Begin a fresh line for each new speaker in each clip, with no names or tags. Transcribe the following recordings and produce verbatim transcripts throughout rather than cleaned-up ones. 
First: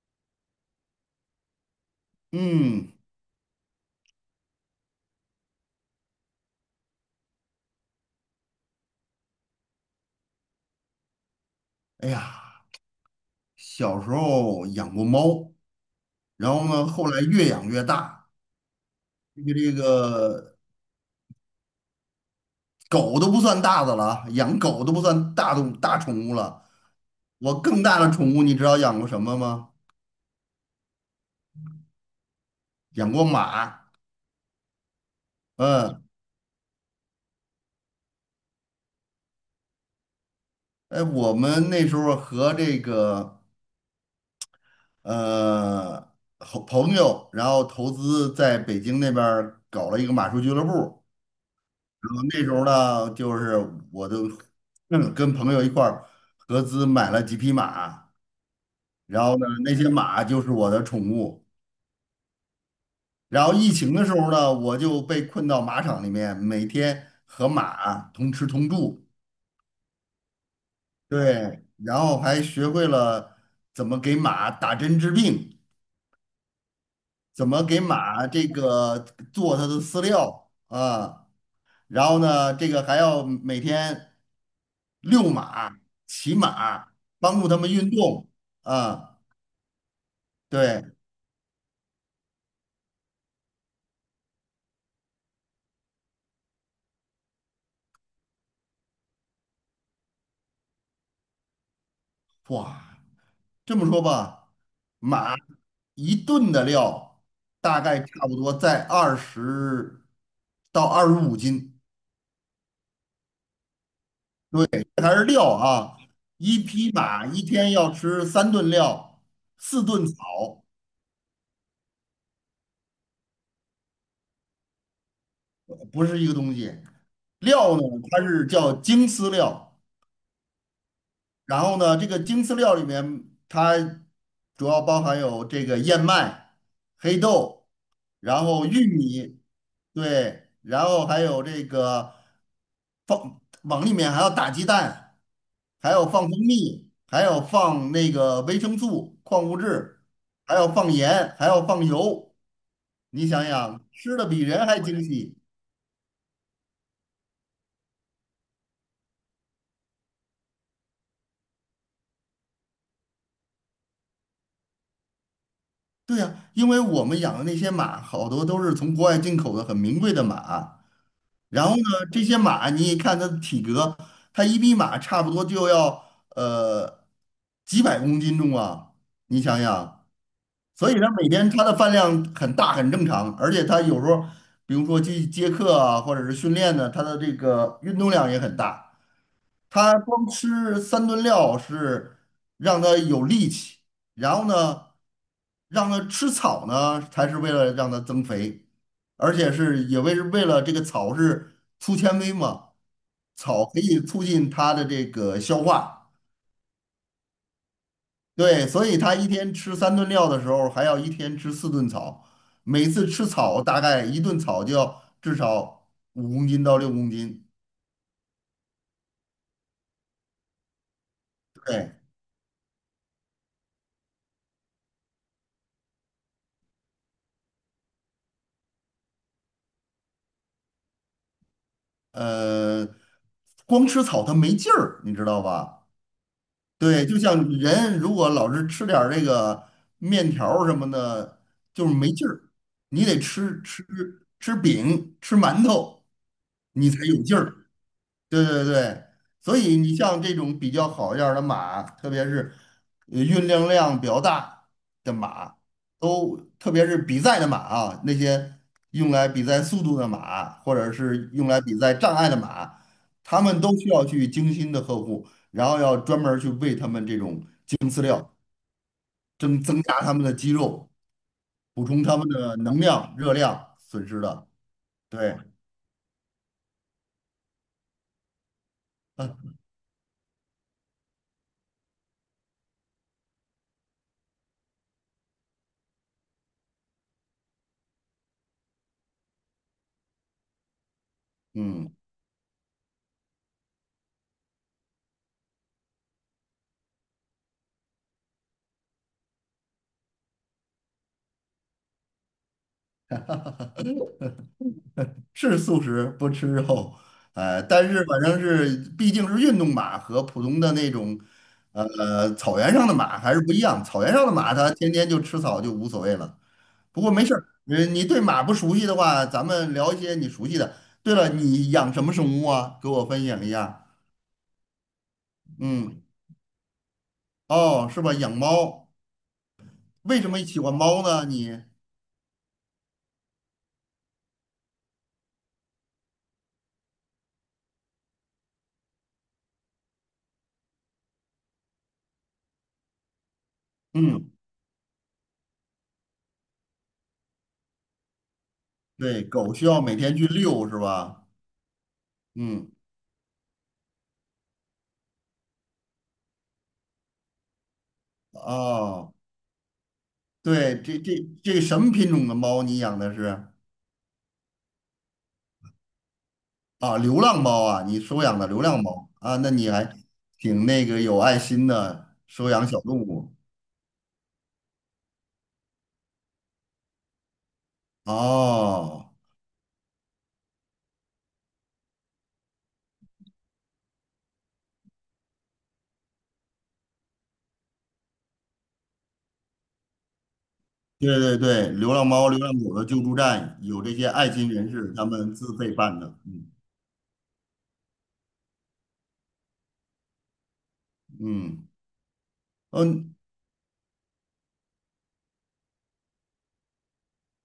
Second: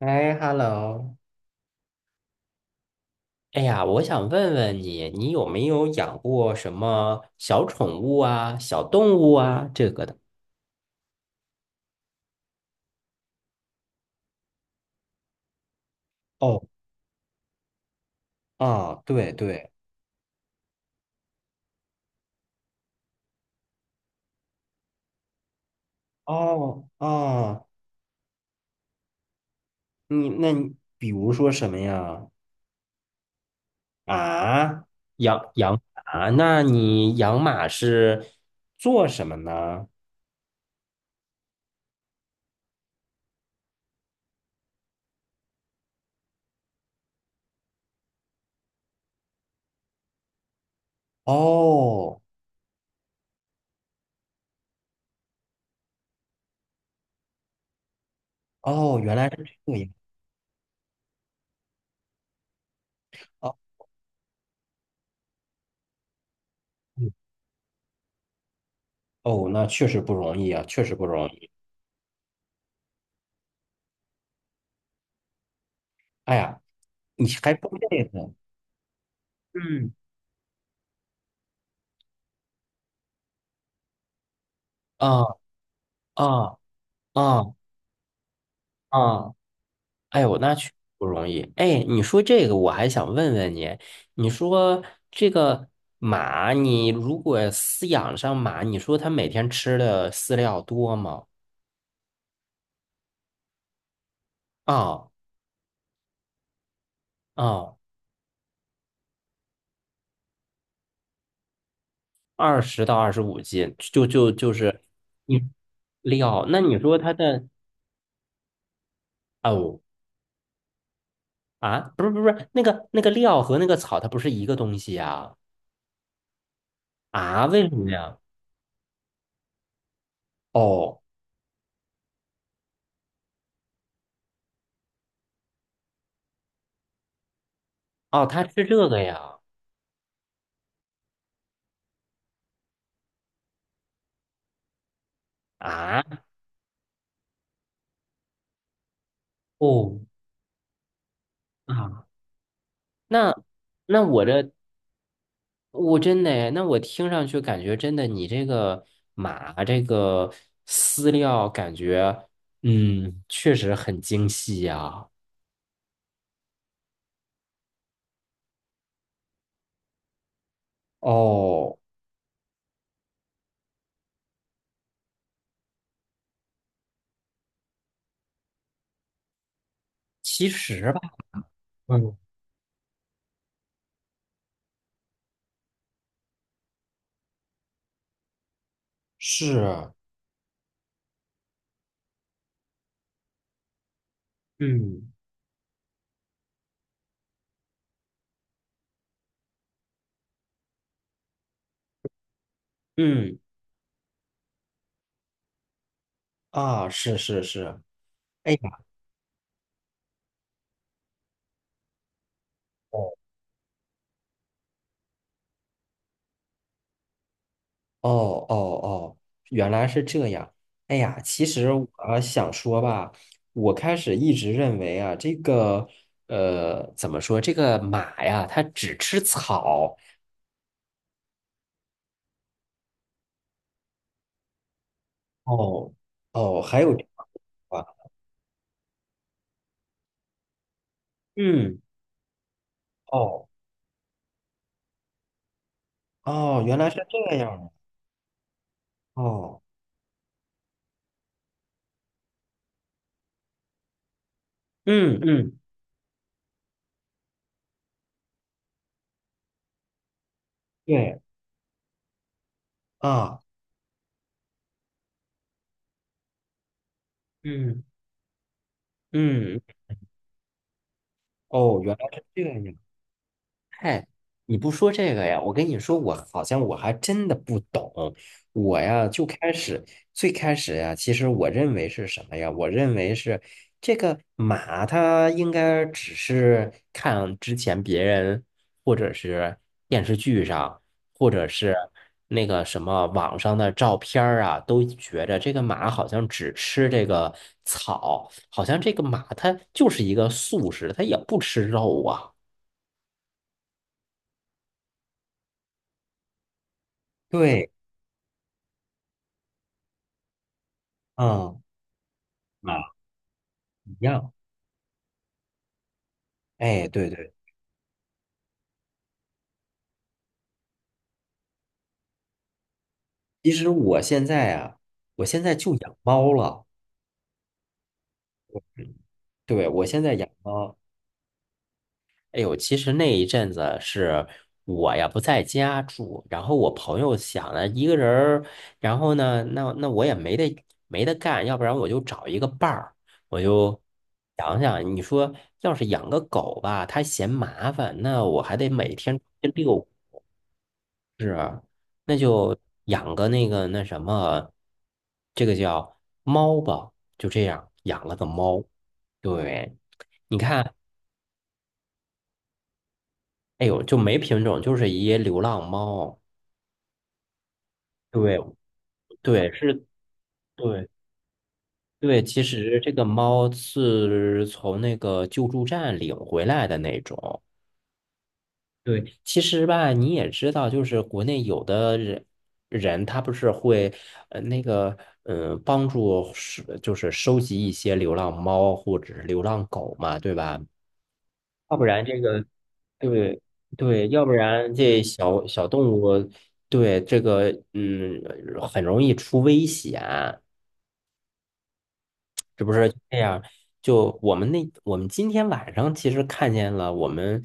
哎，hello，
嗯，
哎呀，我想问问你，你有没有养过什么小宠物啊、小动物啊这个的？
哎呀，小时候养过猫，然后
哦，
呢，后来越养越大，
啊，对
这个
对，
这个狗都不算大的了啊，养狗都不算大的大宠物了。
哦啊对对
我
哦哦
更大的宠物，你知道养过什么吗？
你那你比如说什么呀？
养过马。
啊，养养
嗯，
马？那你养马是做什么呢？
哎，我们那时候和这个呃好朋友，然后投资在北京那边儿搞了一个马术俱乐部。然
哦
后那时候呢，就是我都嗯跟朋友一块儿合资买了几匹马，
哦，原
然
来
后呢，
是这
那
样，
些马就是我的宠物。然后疫
哦
情的时候呢，我就被困到马场里面，每天
嗯
和马同吃同住，
哦，那确实不容易啊，确实不容易。
对，然后还学会了怎么给马打针治病，
哎呀，你
怎
还
么
不
给
累
马
呢，
这个做它的
嗯
饲料啊。然后呢，这个还要每天
啊
遛马、骑
啊
马，帮
啊
助他们运动啊。
啊！哎呦，那确实
对，
不容易。哎，你说这个，我还想问问你，你说这个马，你如果饲养上马，你说它每天吃的饲料多吗？
哇，这么说吧，
啊
马一顿的料
啊，
大概差不多在二十到二十五斤，
二十到二十五斤，就就就
对，
是
这还是
你
料啊。
料。
一
那你
匹
说它
马一
的
天要吃三顿料，
哦
四顿草，
啊，不是不是不是那个那个料和那个草，它不是一个东西呀？
不是一个东西。
啊，为什
料呢，
么呀？
它是叫精饲料。
哦
然后呢，这个精饲料里面它主要包含有这个燕麦、黑豆，
哦，它
然
吃
后玉
这个呀？
米，对，然后还有这个放往里面还要打鸡蛋，还要
啊
放蜂蜜，还要放那个维生素、矿物
哦。
质，还要放盐，还要放
啊
油。你
那
想想，
那
吃
我
的比
这
人还精细。
我真的诶，那我听上去感觉真的，你这个马这个饲料感觉，嗯，确实很精细呀。
对呀，因为我们养的那些马，好多都是从国外进口的很名贵的马。然后
哦，
呢，这些马你一看它的体格，它一匹马差不多就要呃几百公斤重啊，你想想，
其
所
实
以
吧，
它每天它的饭
嗯，
量很大很正常，而且它有时候比如说去接客啊，或者是训练呢，它的这个运动量也很大。
是，
他光吃三顿料是让他有力气，然后呢，
嗯
让他吃草呢，才是为了让他增肥，而且是也为是为了这个草是粗纤维嘛，
嗯
草可以促进他的这个消化，
啊，是是是，哎
对，
呀。
所以他一天吃三顿料的时候，还要一天吃四顿草，每次吃草大概一顿草就要至少五公斤到六公斤，
哦哦哦，原来是这样。哎呀，其实我
对。
呃想说吧，我开始一直认为啊，这个呃，怎么说，这个马呀，它只吃草。
呃，光吃草它没劲儿，你知道吧？
哦哦，还有这
对，就
样
像
啊，
人如果老是吃点儿这个面条儿什么的，
嗯，
就是没劲儿。你得
哦
吃吃吃饼、吃馒头，
哦，原来
你才
是
有
这
劲
样
儿。
的。
对对对，所
哦，
以你像这种比较好一点儿的马，特别是呃运动量比较大的
嗯
马，
嗯，
都特别是比赛的马啊，那些用来比赛速度的马，或者
对
是用来比赛障碍的马，
啊，
他们都需要去精心的呵护，然后要专门儿去喂他们这种
嗯
精饲料，
嗯，
增增加他们的肌肉，
哦，
补
原
充
来
他
是
们
这
的
样。
能量、热量
哎，
损失的。
你不说这个
对，
呀？我跟你说，我好像我还真的不懂。我呀，就开始最开始呀，其实我认为是什么呀？我认为是这个马，它应该只是看之前别人或者是电视剧上，或者是
嗯。
那个什么网上的照片儿啊，都觉着这个马好像只吃这个草，好像这个马它就是一个素食，它也不吃肉啊。
是素食，不吃肉，呃，
对。
但是反正是毕竟是运动马和普通的那种，
嗯
呃，草原上的
啊，
马还是不一样。
一
草原上
样。
的马它天天就吃草就无所谓了。
哎，
不
对
过没
对，
事儿，呃，你对马不熟悉的话，咱们聊一些你熟悉的。对了，你养什么生物啊？给我分享一
其实
下。
我现在啊，我现在就养
嗯，
猫了。
哦，是吧？养猫，
对，我现在
为
养
什么喜欢
猫。
猫呢？你，
哎呦，其实那一阵子是我呀不在家住，然后我朋友想了一个人儿，然后呢，那那我也没得没得干，要不然我就找一个伴儿，我就
嗯，
想想，你说要是养个狗吧，它嫌麻烦，那我还得每天
对，
去
狗需要
遛
每天去遛是吧？
是啊，那就
嗯，
养个那个那什么，这个叫猫吧，就这样养了个猫。
哦。
对，你看，
对，这这这什么品种的猫你养的是？
哎呦，就没品种，就是一流浪猫。
啊，流浪猫啊，你收
对，
养的流浪猫啊，那
对，
你
是，
还挺那
对，
个有爱心的，
对。其
收养
实
小
这
动
个
物。
猫是从那个救助站领回来的那种。
哦，
对，其实吧，你也知道，就是国内有的人人他不是会呃那个呃帮助是就是收集一些流浪猫或者是流浪狗嘛，对吧？
对对对，
要不
流
然
浪
这
猫、流
个
浪狗的救助
对
站有这些
对，要不
爱心人
然
士
这
他们
小
自
小
费
动
办
物
的。嗯
对这个嗯很容易出危险。
嗯
是不是
嗯
这样？就我们那，我们今天晚上其实看见了，我们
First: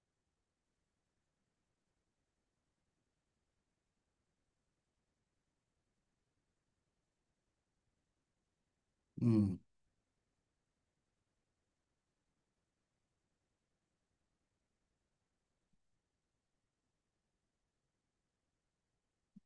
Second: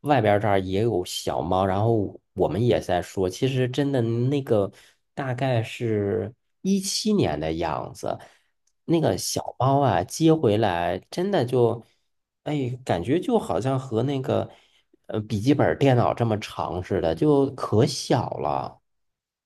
外边儿这儿也有小猫，然后我们也在说，其实真的那个大概是一七年的样子，那个小
嗯，
猫啊接回来，真的就，哎，感觉就好像和那个呃笔记本电脑这么长似的，就可小了，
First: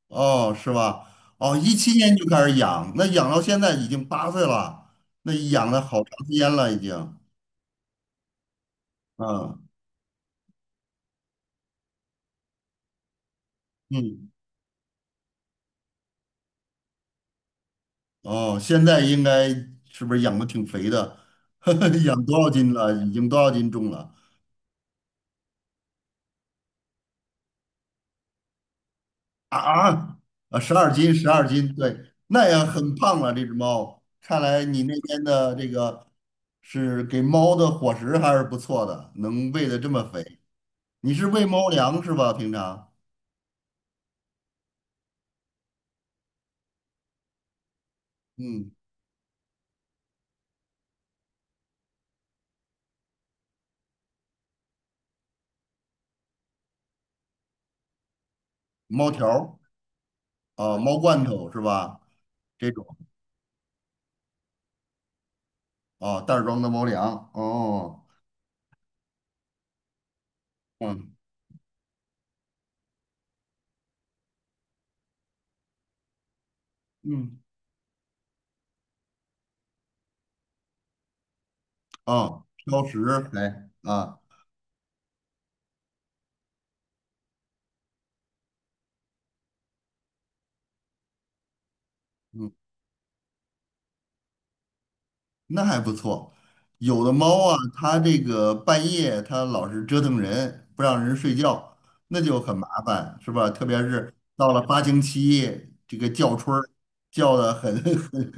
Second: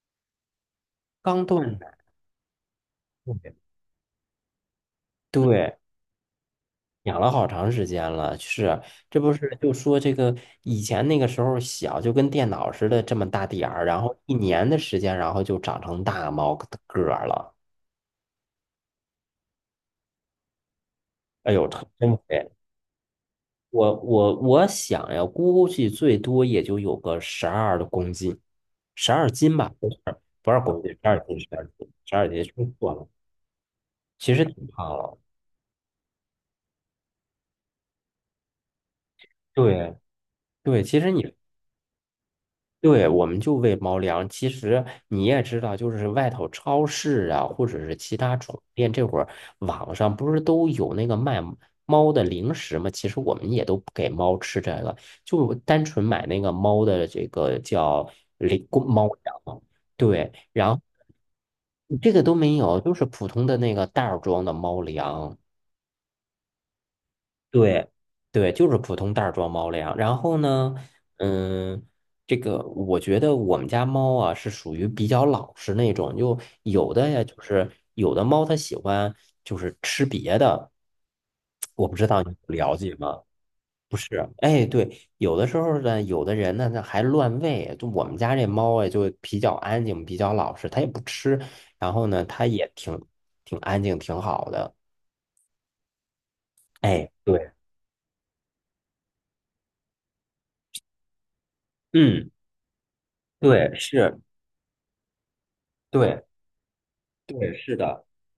哦，是吧？
刚
哦，一
断
七
奶。
年就开始养，那养到现在已经八岁了，那养
对，
了好长时间了，已经。
养了好长时间了，是，这不是
嗯
就说这个以前那个时候小，就跟电脑似的这么大点儿，然后
嗯，
一年的时间，然后就长成大猫个个儿了。
哦，现在应该是不是养的挺肥的？
哎呦，特 真
养多
肥！
少斤了？已经多少斤重
我
了？
我我想呀，估计最多也就有个十二公斤，十二斤
啊
吧，不是
啊
不是
啊！十
公斤，
二
十
斤，
二
十
斤，十
二
二
斤，
斤，
对，
十二斤，
那也
说错
很
了，
胖了。这只猫，
其
看
实
来
挺
你
胖
那
了。
边的这个是给猫的伙食还是不错的，能喂的这
对
么肥。
对，其实
你是
你
喂猫粮是吧？平常，
对，我们就喂猫粮。其实你也知道，就是外头超市啊，或者是其他宠物
嗯，
店，这会儿网上不是都有那个卖猫的零食吗？其实我们也都不给猫吃这个，就单纯买那个猫的这个叫零公猫
猫条儿
粮。对，然
啊，
后
猫罐头是吧？
这个都没
这
有，
种
就是普通的那个袋儿装的猫粮。
啊，袋儿装的猫粮。
对，
哦，
对，就是普通袋儿装猫粮。然后呢，
嗯
嗯，这个我觉得我们家猫啊是属于比较老实那种，就有的呀，
嗯，
就是有的猫它喜欢就是吃别的，我不知
啊，
道你
哦
了
挑
解
食
吗？
还
不
啊。
是，哎，对，有的时候呢，有的人呢，那还乱喂。就我们家这猫啊，就比较安静，比较老实，它也不吃，然后呢，它
嗯，
也挺挺安静，挺好的。
那还不错。有
哎，
的猫
对，
啊，它这个半夜它老是折腾人，不让人睡觉，那
嗯，
就很麻烦，是吧？特
对，
别是
是，
到了发情期，这个
对。
叫春儿叫
对，
的很
是 的，
很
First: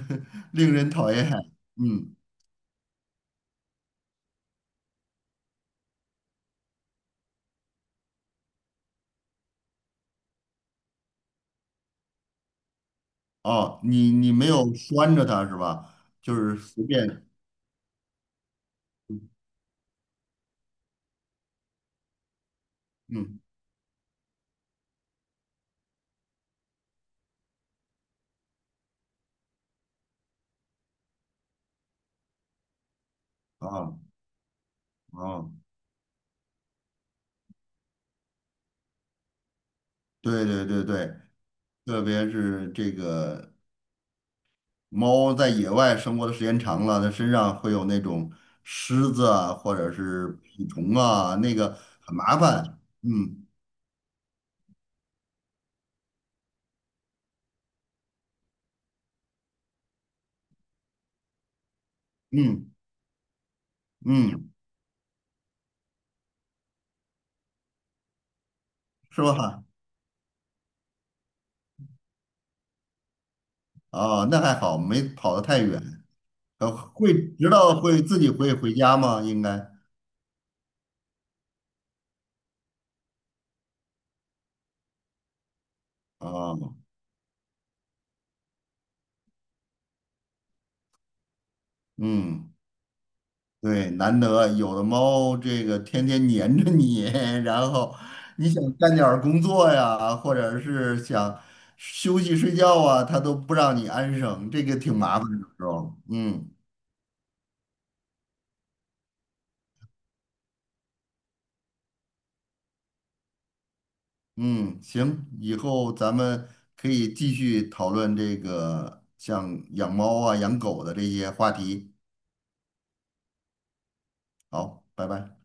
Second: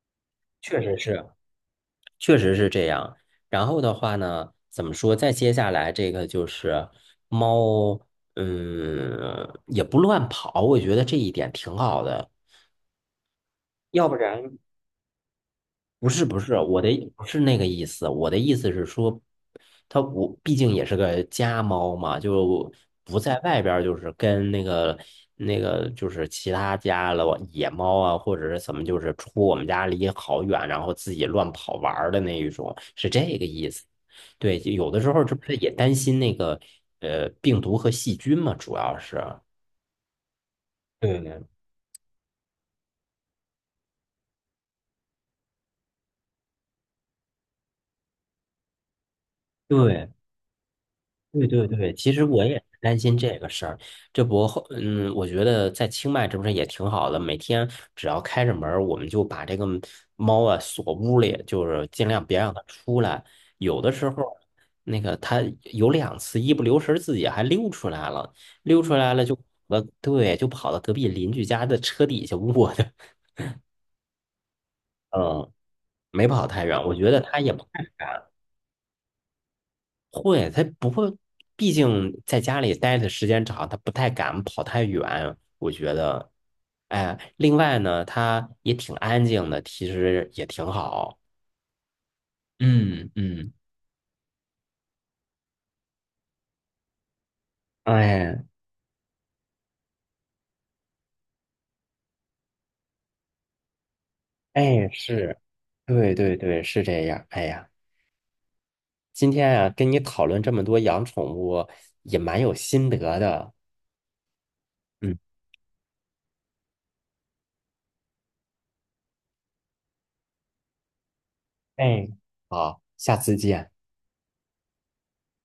很令
确
人
实
讨
是，
厌。嗯，
确实是这样。然后的话呢，怎么说？再接下来这个就是猫，嗯，也不乱跑，我觉得这一点挺好的。
哦，
要
你
不
你没
然
有拴着它是吧？
不是
就
不是，
是
我
随
的不
便，
是那个意思，我的意思是说，它我毕竟也是个家猫嘛，就不在
嗯，
外边，就是跟那个那个就是其他家了野猫啊，或者是怎么，就是出我们家离好远，然后自己乱跑玩儿的那一种，是这个
啊
意思。
哦、
对，就有的时
啊
候这不
哦，
是也担心那个呃病毒和细菌嘛，主要是。
对对对对，
对，
特别是这个。猫在野外生活的时间长了，它身上会有那种虱子啊，或者
对，
是蜱虫啊，
对
那
对
个
对，其
很
实
麻
我也是
烦。
担心这个
嗯
事儿。这不后，嗯，我觉得在清迈这不是也挺好的，每天只要开着门儿，我们就把这个猫啊锁屋里，就是尽量别让它
嗯
出来。有的时候，
嗯，
那个它有两次一不留神自己还溜出来了，溜出来了
是
就
吧？
呃，对，就跑到隔壁邻居家的车底下卧的。
啊，那还好，没 跑得
嗯，
太远。
没跑太
呃，
远，我觉
会
得它
知
也
道会自己会回家吗？应该
会，他不会，毕竟在家里待的时间长，他不太敢跑太远。我觉得，
啊，
哎，另外呢，他也挺安静的，其实也挺好。
嗯。
嗯嗯，
对，难得有的猫，这个天天黏着你，然后
哎
你想干点儿工作呀，或者是想休息睡觉啊，它都不让你安生，这个
哎，
挺麻烦
是，
的时候。
对对
嗯
对，是这样。哎呀，今天啊，跟你讨论这么多养宠物，也蛮有心得的。
嗯，
嗯，
行，以后咱们可以继续讨论这个像养猫啊、养狗的这些话题。
哎，好，下次见。
好，拜拜。